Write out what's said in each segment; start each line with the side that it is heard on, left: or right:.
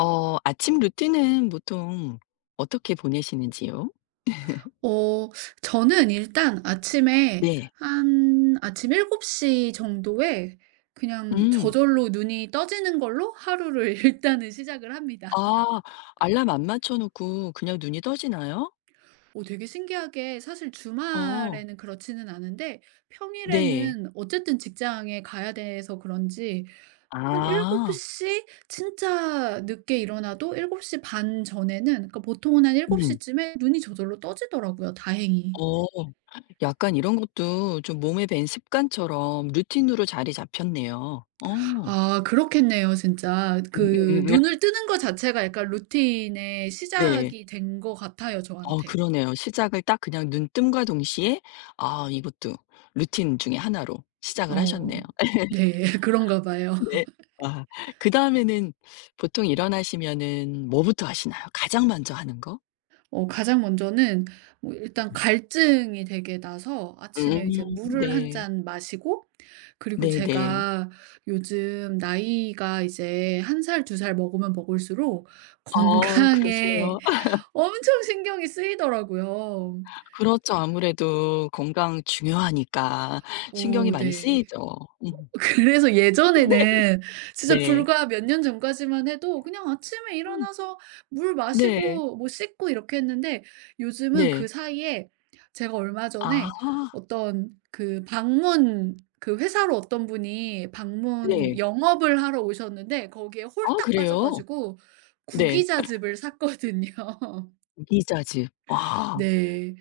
left: 어 아침 루틴은 보통 어떻게 보내시는지요?
right: 어 저는 일단 아침에
left: 네.
right: 한 아침 7곱시 정도에 그냥
left: 음.
right: 저절로 눈이 떠지는 걸로 하루를 일단은 시작을 합니다.
left: 아 알람 안 맞춰 놓고 그냥 눈이 떠지나요?
right: 오, 되게 신기하게 사실
left: 어.
right: 주말에는 그렇지는 않은데
left: 네.
right: 평일에는 어쨌든 직장에 가야 돼서 그런지 한7곱
left: 아.
right: 시 진짜 늦게 일어나도 7시반 전에는 그러니까 보통은 한7곱시
left: 음.
right: 쯤에 눈이 저절로 떠지더라고요, 다행히.
left: 어. 약간 이런 것도 좀 몸에 밴 습관처럼 루틴으로 자리 잡혔네요. 어.
right: 아 그렇겠네요 진짜.
left: 음
right: 그
left: 음 음
right: 눈을 뜨는 거 자체가 약간 루틴의
left: 네.
right: 시작이 된 것 같아요
left: 어
right: 저한테.
left: 그러네요. 시작을 딱 그냥 눈뜸과 동시에 아 이것도 루틴 중에 하나로 시작을
right: 어.
left: 하셨네요.
right: 네. 그런가 봐요.
left: 네. 아 그다음에는 보통 일어나시면은 뭐부터 하시나요? 가장 먼저 하는 거?
right: 가장 먼저는 뭐 일단 갈증이 되게 나서 아침에
left: 음
right: 이제 물을 한
left: 네.
right: 잔 마시고 그리고
left: 네네.
right: 제가 요즘 나이가 이제 한 살 두 살 먹으면 먹을수록
left: 어
right: 건강에
left: 그러세요?
right: 엄청 신경이 쓰이더라고요.
left: 그렇죠. 아무래도 건강 중요하니까 신경이
right: 어
left: 많이
right: 네.
left: 쓰이죠. 음.
right: 그래서 예전에는 진짜
left: 네.
right: 불과 몇 년 전까지만 해도 그냥 아침에
left: 음
right: 일어나서 물
left: 네.
right: 마시고 뭐 씻고 이렇게 했는데 요즘은 그
left: 네.
right: 사이에 제가 얼마
left: 아
right: 전에 어떤 그 방문 그 회사로 어떤 분이 방문
left: 네.
right: 영업을 하러 오셨는데 거기에
left: 아
right: 홀딱
left: 그래요?
right: 빠져가지고
left: 네.
right: 구기자즙을 샀거든요.
left: 미자즙 와
right: 네.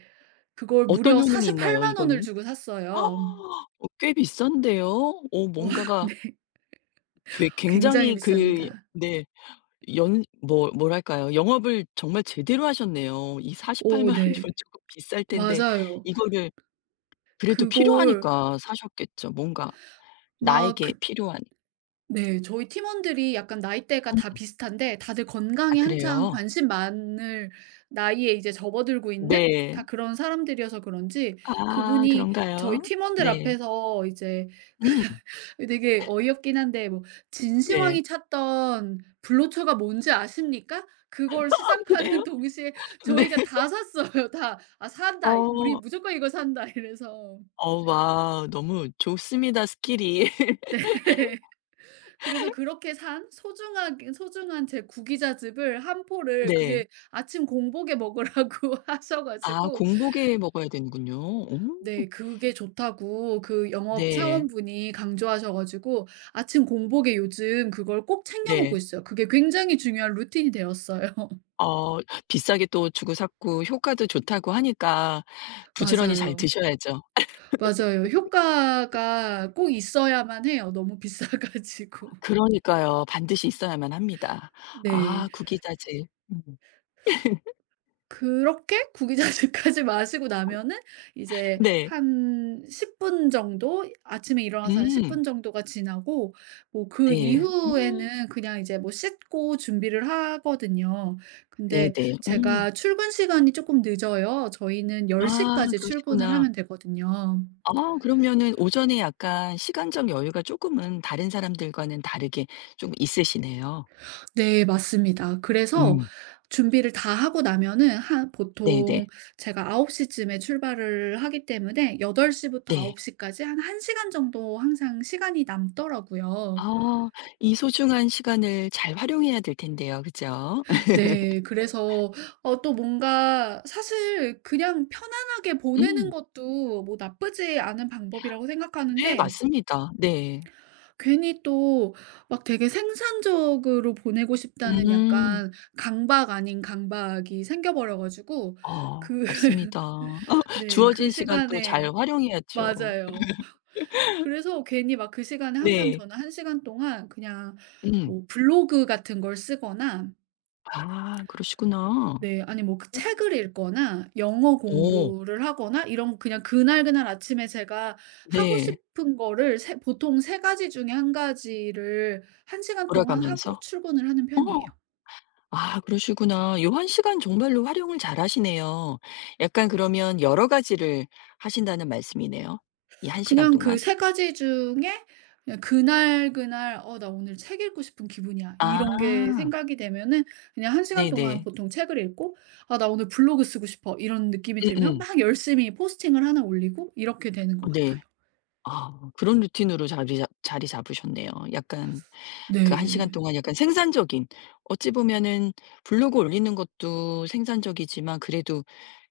right: 그걸
left: 어떤
right: 무려
left: 효능이 있나요
right: 48만 원을
left: 이거는?
right: 주고
left: 아,
right: 샀어요.
left: 어 꽤 비싼데요? 오
right: 어
left: 뭔가가
right: 네.
left: 그
right: 굉장히
left: 굉장히 그
right: 비쌉니다.
left: 네. 연 뭐 뭐랄까요. 영업을 정말 제대로 하셨네요. 이 4 8팔
right: 오
left: 만 원이면
right: 네.
left: 쪼끔 비쌀 텐데
right: 맞아요.
left: 이거를 그래도
right: 그걸
left: 필요하니까 사셨겠죠. 뭔가
right: 막
left: 나에게
right: 그
left: 필요한.
right: 네 저희 팀원들이 약간 나이대가 다
left: 음.
right: 비슷한데 다들
left: 아
right: 건강에 한창
left: 그래요?
right: 관심 많을 나이에 이제 접어들고 있는
left: 네.
right: 다 그런 사람들이어서 그런지
left: 아
right: 그분이 저희
left: 그런가요?
right: 팀원들
left: 네.
right: 앞에서 이제
left: 음
right: 되게 어이없긴 한데 뭐
left: 네.
right: "진시황이 찾던 불로초가 뭔지 아십니까?" 그걸
left: 아
right: 시작하는
left: 그래요?
right: 동시에
left: 네.
right: 저희가 다 샀어요 다. "아 산다. 우리
left: 어.
right: 무조건 이거 산다." 이래서.
left: 어 와 너무 좋습니다, 스킬이.
right: 그래서 그렇게 산 소중하게 소중한 제 구기자즙을 한 포를
left: 네.
right: 그게 아침 공복에 먹으라고 하셔
left: 아
right: 가지고
left: 공복에 먹어야 되는군요. 오.
right: 네 그게 좋다고 그 영업
left: 네.
right: 사원분이 강조하셔 가지고 아침 공복에 요즘 그걸 꼭 챙겨 먹고
left: 네.
right: 있어요. 그게 굉장히 중요한 루틴이 되었어요.
left: 어 비싸게 또 주고 샀고 효과도 좋다고 하니까 부지런히 잘
right: 맞아요.
left: 드셔야죠.
right: 맞아요. 효과가 꼭 있어야만 해요, 너무 비싸 가지고.
left: 그러니까요. 반드시 있어야만 합니다.
right: 네.
left: 아 구기자재. 음.
right: 그렇게 구기자주까지 마시고 나면은 이제
left: 네.
right: 한 10분 정도 아침에 일어나서 한 10분
left: 음.
right: 정도가 지나고 뭐 그
left: 네. 음.
right: 이후에는 그냥 이제 뭐 씻고 준비를 하거든요. 근데
left: 네네. 음.
right: 제가 출근 시간이 조금 늦어요. 저희는 10시
left: 아
right: 까지 출근을
left: 그러시구나.
right: 하면 되거든요.
left: 아 그러면은 오전에 약간 시간적 여유가 조금은 다른 사람들과는 다르게 좀 있으시네요.
right: 네 맞습니다. 그래서
left: 음.
right: 준비를 다 하고 나면은 한 보통
left: 네네.
right: 제가 9홉시 쯤에 출발을 하기 때문에 8덟시 부터 9
left: 네.
right: 홉시 까지 한 1 시간 정도 항상 시간이 남더라고요.
left: 아 이 소중한 시간을 잘 활용해야 될 텐데요. 그죠?
right: 네. 그래서 어 또 뭔가 사실 그냥 편안하게 보내는
left: 음.
right: 것도 뭐 나쁘지 않은 방법이라고
left: 네
right: 생각하는데
left: 맞습니다. 네.
right: 괜히 또 막 되게 생산적으로 보내고 싶다는
left: 음.
right: 약간 강박 아닌 강박이 생겨 버려 가지고
left: 아
right: 그
left: 맞습니다.
right: 네. 그
left: 주어진 시간 또 잘
right: 시간에
left: 활용해야죠.
right: 맞아요. 그래서 괜히 막 그 시간에 항상
left: 네.
right: 저는 한 시간 동안 그냥
left: 음.
right: 뭐 블로그 같은 걸 쓰거나
left: 아 그러시구나.
right: 네 아니 뭐그 책을 읽거나 영어
left: 오.
right: 공부를 하거나 이런 그냥 그날그날 아침에 제가 하고
left: 네.
right: 싶은 거를 세 보통 세 가지 중에 한 가지를 한 시간 동안 하고
left: 돌아가면서?
right: 출근을 하는 편이에요.
left: 어. 아 그러시구나. 요 한 시간 정말로 활용을 잘하시네요. 약간 그러면 여러 가지를 하신다는 말씀이네요. 이 한 시간
right: 그냥 그
left: 동안?
right: 세 가지 중에 그냥 그날 그날 '어 나 오늘 책 읽고 싶은 기분이야.' 이런 게
left: 아.
right: 생각이 되면은 그냥 한 시간 동안
left: 네네.
right: 보통 책을 읽고 '아 나 오늘 블로그 쓰고 싶어.' 이런 느낌이 들면
left: 음음.
right: 막 열심히 포스팅을 하나 올리고 이렇게 되는 것
left: 네.
right: 같아요.
left: 아 그런 루틴으로 자리 잡으셨네요. 약간 그 1 시간
right: 네.
left: 동안 약간 생산적인 어찌 보면은 블로그 올리는 것도 생산적이지만 그래도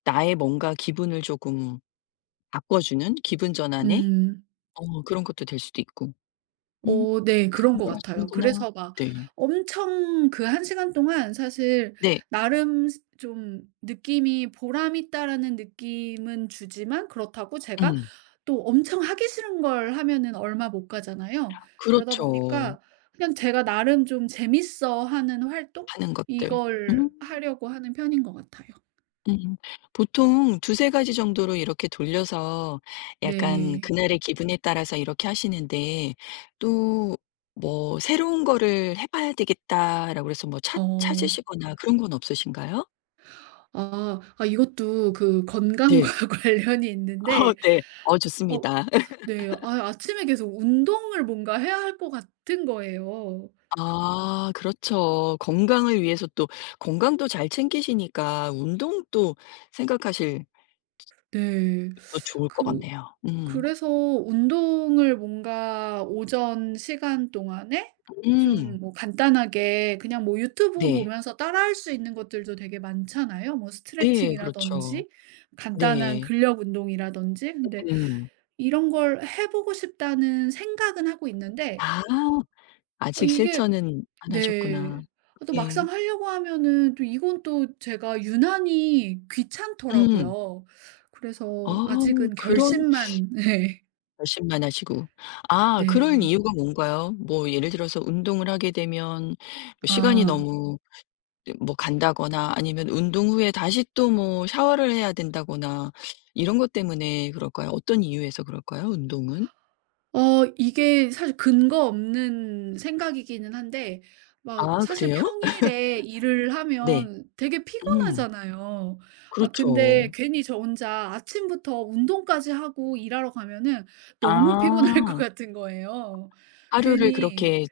left: 나의 뭔가 기분을 조금 바꿔주는 기분 전환에
right: 음.
left: 어 그런 것도 될 수도 있고. 음
right: 어 네. 그런
left: 그런
right: 것
left: 걸
right: 같아요.
left: 하시는구나.
right: 그래서 막
left: 네.
right: 엄청 그 한 시간 동안 사실
left: 네.
right: 나름 스 좀 느낌이 '보람 있다.'라는 느낌은 주지만 그렇다고 제가
left: 음.
right: 또 엄청 하기 싫은 걸 하면은 얼마 못 가잖아요. 그러다
left: 그렇죠.
right: 보니까 그냥 제가 나름 좀 재밌어하는 활동?
left: 하는 것들. 음.
right: 이걸 하려고 하는 편인 것 같아요.
left: 음. 보통 두세 가지 정도로 이렇게 돌려서 약간
right: 네.
left: 그날의 기분에 따라서 이렇게 하시는데 또 뭐 '새로운 거를 해 봐야 되겠다.'라고 해서 뭐 찾
right: 어.
left: 찾으시거나 그런 건 없으신가요?
right: 아. 아 이것도 그 건강과
left: 네.
right: 관련이
left: 어
right: 있는데
left: 네. 어
right: 어
left: 좋습니다.
right: 네. 아 아침에 계속 운동을 뭔가 해야 할 것 같은 거예요.
left: 아 그렇죠. 건강을 위해서 또 건강도 잘 챙기시니까 운동도 생각하실
right: 네.
left: 또 좋을 것
right: 그
left: 같네요. 음.
right: 그래서 운동을 뭔가 오전 시간 동안에 좀
left: 음.
right: 뭐 간단하게 그냥 뭐 유튜브
left: 네.
right: 보면서 따라할 수 있는 것들도 되게 많잖아요. 뭐
left: 네 그렇죠.
right: 스트레칭이라든지 간단한
left: 네.
right: 근력 운동이라든지. 근데
left: 음.
right: 이런 걸 해 보고 싶다는 생각은 하고 있는데
left: 아.
right: 어
left: 아직
right: 이게
left: 실천은 안 하셨구나.
right: 네. 아 또
left: 예.
right: 막상 하려고 하면은 또 이건 또 제가 유난히
left: 음.
right: 귀찮더라고요. 그래서
left: 어우
right: 아직은
left: 그런
right: 결심만
left: 결심만 하시고. 아
right: 네.
left: 그럴
right: 네.
left: 이유가 뭔가요? 뭐 예를 들어서 운동을 하게 되면 뭐 시간이
right: 아.
left: 너무 네 뭐 간다거나 아니면 운동 후에 다시 또 뭐 샤워를 해야 된다거나 이런 것 때문에 그럴까요? 어떤 이유에서 그럴까요? 운동은?
right: 어 이게 사실 근거 없는 생각이기는 한데 막
left: 아
right: 사실
left: 그래요?
right: 평일에 일을
left: 네.
right: 하면 되게
left: 음.
right: 피곤하잖아요. 아 근데
left: 그렇죠.
right: 괜히 저 혼자 아침부터 운동까지 하고 일하러 가면은 너무 피곤할 것
left: 아.
right: 같은 거예요.
left: 하루를
right: 괜히
left: 그렇게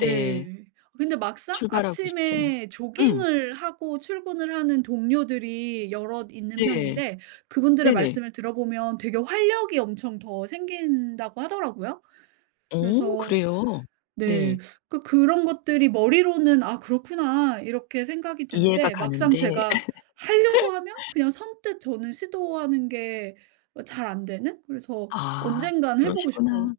left: 네.
right: 근데 막상
left: 출발하고 싶지는
right: 아침에
left: 음.
right: 조깅을 하고 출근을 하는 동료들이 여럿 있는
left: 네.
right: 편인데 그분들의
left: 네네.
right: 말씀을 들어보면 되게 활력이 엄청 더 생긴다고 하더라고요.
left: 어
right: 그래서
left: 그래요?
right: 네.
left: 네.
right: 그런 것들이 머리로는 '아 그렇구나.' 이렇게 생각이
left: 이해가
right: 드는데 막상
left: 가는데
right: 제가 하려고 하면 그냥 선뜻 저는 시도하는 게 어 잘 안 되는? 그래서
left: 아
right: 언젠간 해 보고 싶어요.
left: 그러시구나.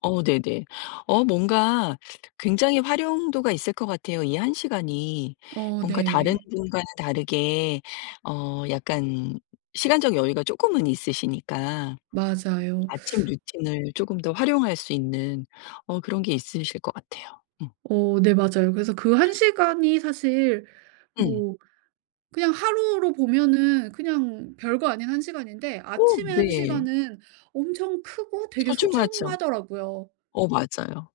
left: 어 네네. 어 뭔가 굉장히 활용도가 있을 것 같아요, 이 한 시간이.
right: 어
left: 뭔가 다른
right: 네.
left: 분과는 다르게 어 약간 시간적 여유가 쪼끔은 있으시니까
right: 맞아요.
left: 아침 루틴을 쪼금 더 활용할 수 있는 어 그런 게 있으실 것 같아요. 음.
right: 어 네 맞아요. 그래서 그 한 시간이 사실
left: 음.
right: 뭐 그냥 하루로 보면은 그냥 별거 아닌 한 시간인데
left: 어
right: 아침에 한
left: 네.
right: 시간은 엄청 크고 되게
left: 소중하죠.
right: 소중하더라고요.
left: 어 맞아요.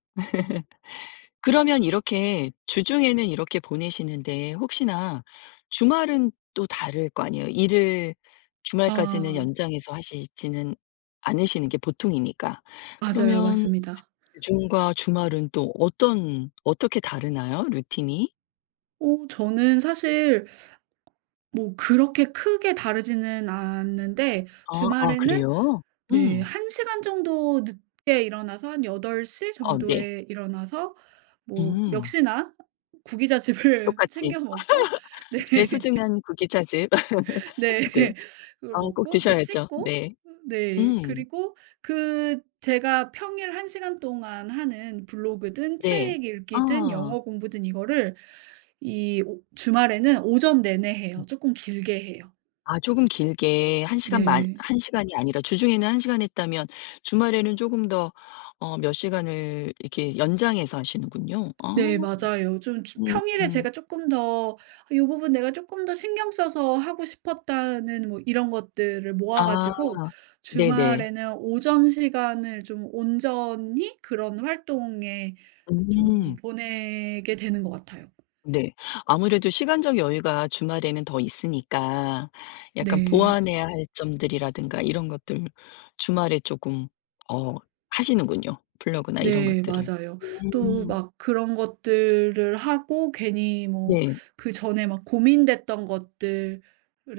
left: 그러면 이렇게 주중에는 이렇게 보내시는데 혹시나 주말은 또 다를 거 아니에요. 일을 주말까지는
right: 아
left: 연장해서 하시지는 않으시는 게 보통이니까.
right: 맞아요.
left: 그러면
right: 맞습니다.
left: 주중과 주말은 또 어떤 어떻게 다르나요? 루틴이?
right: 어 저는 사실 뭐 그렇게 크게 다르지는 않는데
left: 아 아
right: 주말에는
left: 그래요?
right: 네
left: 음.
right: 한 시간 정도 늦게 일어나서 한8덟시
left: 어 네.
right: 정도에 일어나서 뭐
left: 음.
right: 역시나 구기자 칩을
left: 똑같이
right: 챙겨 먹고 네.
left: 내 소중한 구기자즙.
right: 네.
left: 네.
right: 그걸
left: 어 꼭
right: 먹고 뭐
left: 드셔야죠.
right: 씻고
left: 네.
right: 네
left: 음.
right: 그리고 그 제가 평일 1 시간 동안 하는 블로그든
left: 네.
right: 책 읽기든
left: 아.
right: 영어 공부든 이거를 이 오 주말에는 오전 내내 해요. 조금 길게 해요.
left: 아 조금 길게 1 시간 만
right: 네.
left: 한 시간이 아니라 주중에는 1 시간 했다면 주말에는 조금 더 어 몇 시간을 이렇게 연장해서 하시는군요. 아
right: 네 맞아요. 좀 주 평일에
left: 음음.
right: 제가 조금 더 이 부분 내가 조금 더 신경 써서 하고 싶었다.'는 뭐 이런 것들을 모아
left: 아
right: 가지고
left: 네네.
right: 주말에는 오전 시간을 좀 온전히 그런 활동에 좀
left: 음
right: 보내게 되는 것 같아요.
left: 네. 아무래도 시간적 여유가 주말에는 더 있으니까 약간
right: 네.
left: 보완해야 할 점들이라든가 이런 것들 주말에 조금 어 하시는군요. 블로그나 이런
right: 네
left: 것들을.
right: 맞아요. 또
left: 음.
right: 막 그런 것들을 하고 괜히 뭐
left: 네.
right: 그전에 막 고민됐던 것들을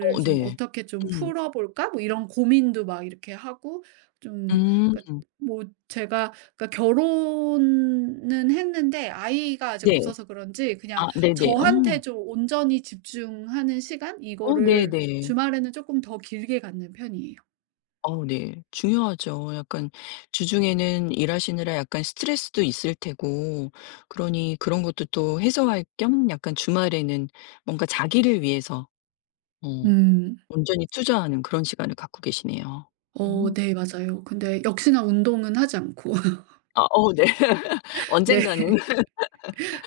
left: 어
right: 좀
left: 네.
right: '어떻게 좀
left: 음.
right: 풀어 볼까?' 뭐 이런 고민도 막 이렇게 하고 좀
left: 음.
right: 그러니까 뭐 제가 그러니까 결혼은 했는데 아이가 아직
left: 네.
right: 없어서 그런지 그냥
left: 아 네네. 어.
right: 저한테 좀 온전히 집중하는 시간
left: 어
right: 이거를
left: 네네.
right: 주말에는 쪼끔 더 길게 갖는 편이에요.
left: 어 네. 중요하죠. 약간 주중에는 일하시느라 약간 스트레스도 있을 테고 그러니 그런 것도 또 해소할 겸 약간 주말에는 뭔가 자기를 위해서 어
right: 음.
left: 온전히 투자하는 그런 시간을 갖고 계시네요.
right: 어
left: 음.
right: 네 맞아요. 근데 역시나 운동은 하지 않고
left: 아 어 네. 언젠가는
right: 네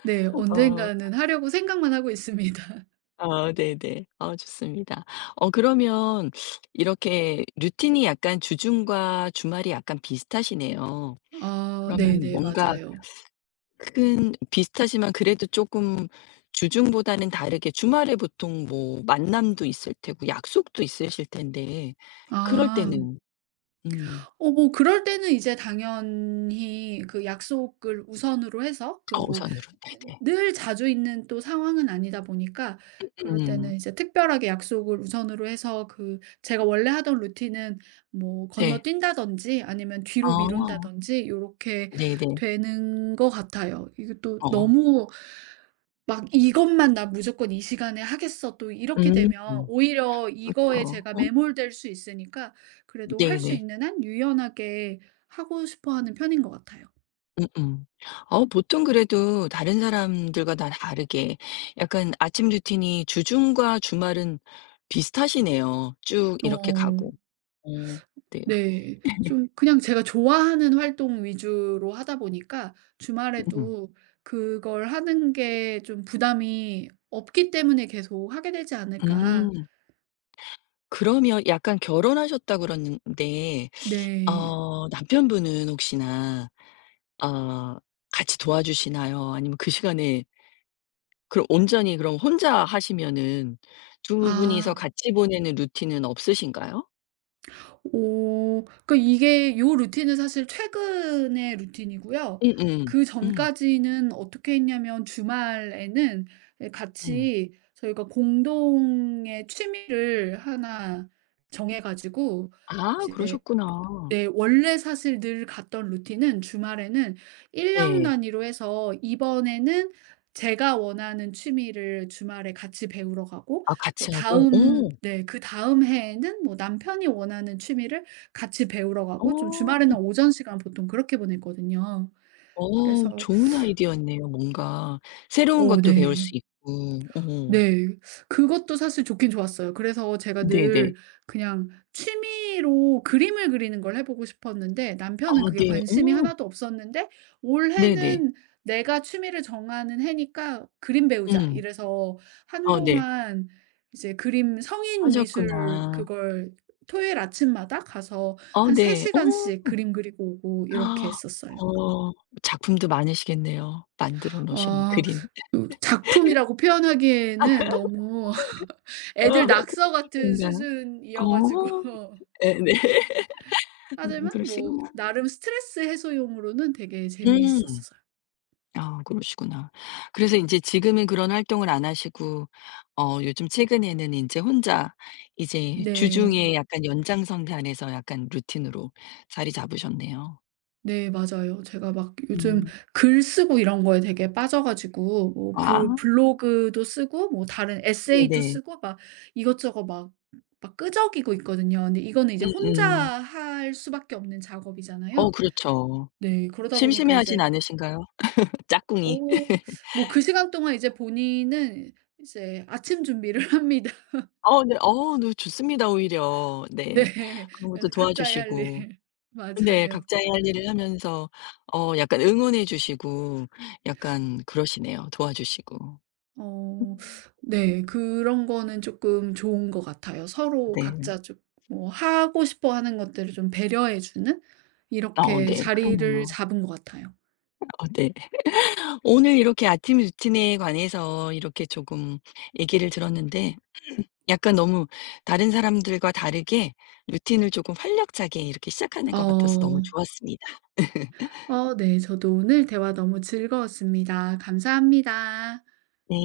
right: 네
left: 어
right: 언젠가는 하려고 생각만 하고 있습니다.
left: 아 네네. 아 좋습니다. 어 그러면 이렇게 루틴이 약간 주중과 주말이 약간 비슷하시네요.
right: 아
left: 그러면
right: 네네
left: 뭔가
right: 맞아요.
left: 큰 비슷하지만 그래도 조금 주중보다는 다르게 주말에 보통 뭐 만남도 있을 테고 약속도 있으실 텐데 그럴
right: 아.
left: 때는 음.
right: 어 뭐 그럴 때는 이제 당연히 그 약속을 우선으로 해서 그
left: 어
right: 뭐
left: 우선으로 네네.
right: 늘 자주 있는 또 상황은 아니다 보니까 그럴
left: 음.
right: 때는 이제 특별하게 약속을 우선으로 해서 그 제가 원래 하던 루틴은 뭐
left: 네.
right: 건너뛴다든지 아니면
left: 아.
right: 뒤로 미룬다든지 이렇게
left: 네네.
right: 되는 것 같아요. 이게 또
left: 어
right: 너무 막 '이것만 나 무조건 이 시간에 하겠어.' 또 이렇게
left: 음.
right: 되면 오히려 이거에
left: 그렇죠.
right: 제가 매몰될 수 있으니까 그래도 할 수
left: 네네.
right: 있는 한 유연하게 하고 싶어 하는 편인 것 같아요.
left: 음음. 어 보통 그래도 다른 사람들과 다 다르게 약간 아침 루틴이 주중과 주말은 비슷하시네요. 쭉 이렇게
right: 어
left: 가고. 어 네.
right: 네. 좀 그냥 제가 좋아하는 활동 위주로 하다 보니까
left: 음.
right: 주말에도 그걸 하는 게 좀 부담이 없기 때문에 계속 하게 되지 않을까.
left: 음. 그러면 약간 결혼하셨다 그러는데
right: 네.
left: 어 남편분은 혹시나 어 같이 도와주시나요? 아니면 그 시간에 그럼 온전히 그럼 혼자 하시면은 두 분이서
right: 아.
left: 같이 보내는 루틴은 없으신가요?
right: 오. 그러니까 이게 요 루틴은 사실 최근의 루틴이고요.
left: 음음. 음.
right: 그전까지는 어떻게 했냐면 주말에는 예
left: 음.
right: 같이 저희가 공동의 취미를 하나 정해 가지고
left: 아
right: 이제
left: 그러셨구나.
right: 네. 원래 사실 늘 갔던 루틴은 주말에는 1년
left: 네.
right: 단위로 해서 이번에는 제가 원하는 취미를 주말에 같이 배우러 가고
left: 아
right: 뭐
left: 같이 하고.
right: 다음
left: 어.
right: 네 그다음 해에는 뭐 남편이 원하는 취미를 같이 배우러 가고 좀 주말에는
left: 어.
right: 오전 시간 보통 그렇게 보냈거든요.
left: 어
right: 그래서
left: 좋은 아이디어였네요 뭔가. 새로운
right: 오
left: 것도 배울
right: 네.
left: 수 있고. 어.
right: 네. 그것도 사실 좋긴 좋았어요. 그래서 제가 늘
left: 네네.
right: 그냥 취미로 그림을 그리는 걸 해 보고 싶었는데
left: 아
right: 남편은 그게
left: 네.
right: 관심이
left: 어.
right: 하나도 없었는데
left: 네네.
right: 올해는 내가 취미를 정하는 해니까 "그림 배우자."
left: 음.
right: 이래서
left: 어 네.
right: 한동안 이제 그림 성인 미술
left: 하셨구나.
right: 그걸 토요일 아침마다 가서
left: 어
right: 한 3
left: 네.
right: 시간씩
left: 어.
right: 그림 그리고 오고 이렇게 했었어요.
left: 어 작품도 많으시겠네요. 만들어 놓으신
right: 어
left: 그림.
right: 그 작품이라고 표현하기에는 너무
left: 어
right: 애들 낙서 같은
left: 그런가요?
right: 수준이어 가지고
left: 어. 네네.
right: 하지만 뭐
left: 그러시구나.
right: 나름 스트레스 해소용으로는 되게
left: 음.
right: 재미있었어요.
left: 아 그러시구나. 그래서 인제 지금은 그런 활동을 안 하시고 어 요즘 최근에는 인제 혼자 이제 주중에
right: 네.
left: 약간 연장선단에서 약간 루틴으로 자리 잡으셨네요.
right: 네 맞아요. 제가 막 요즘
left: 음.
right: 글 쓰고 이런 거에 되게 빠져 가지고 뭐
left: 아
right: 브 블로그도 쓰고 뭐 다른 에세이도
left: 네네.
right: 쓰고 막 이것저것 막 끄적이고 있거든요. 근데 이거는 이제 혼자
left: 음음.
right: 할 수밖에 없는
left: 어
right: 작업이잖아요.
left: 그렇죠.
right: 네. 그러다 보니까
left: 심심해하진
right: 이제
left: 않으신가요? 짝꿍이.
right: 어 뭐 그 시간 동안 이제 본인은 이제 아침 준비를 합니다.
left: 어 네. 어 네 좋습니다 오히려.
right: 네.
left: 네. 그런 것도
right: 그래서 각자의 할
left: 도와주시고.
right: 일.
left: 네.
right: 맞아요.
left: 각자의 할 일을 하면서 어 약간 응원해 주시고 약간 그러시네요. 도와주시고.
right: 어
left: 음.
right: 네. 그런 거는 조금 좋은 것 같아요. 서로
left: 네.
right: 각자 좀 뭐 하고 싶어 하는 것들을 좀 배려해 주는
left: 어
right: 이렇게
left: 네.
right: 자리를
left: 그러네요.
right: 잡은 것 같아요.
left: 어 네. 오늘 이렇게 아침 루틴에 관해서 이렇게 조금 얘기를 들었는데 약간 너무 다른 사람들과 다르게 루틴을 조금 활력차게 이렇게 시작하는 것 같아서 너무
right: 어.
left: 좋았습니다.
right: 어 네. 저도 오늘 대화 너무 즐거웠습니다. 감사합니다.
left: 네.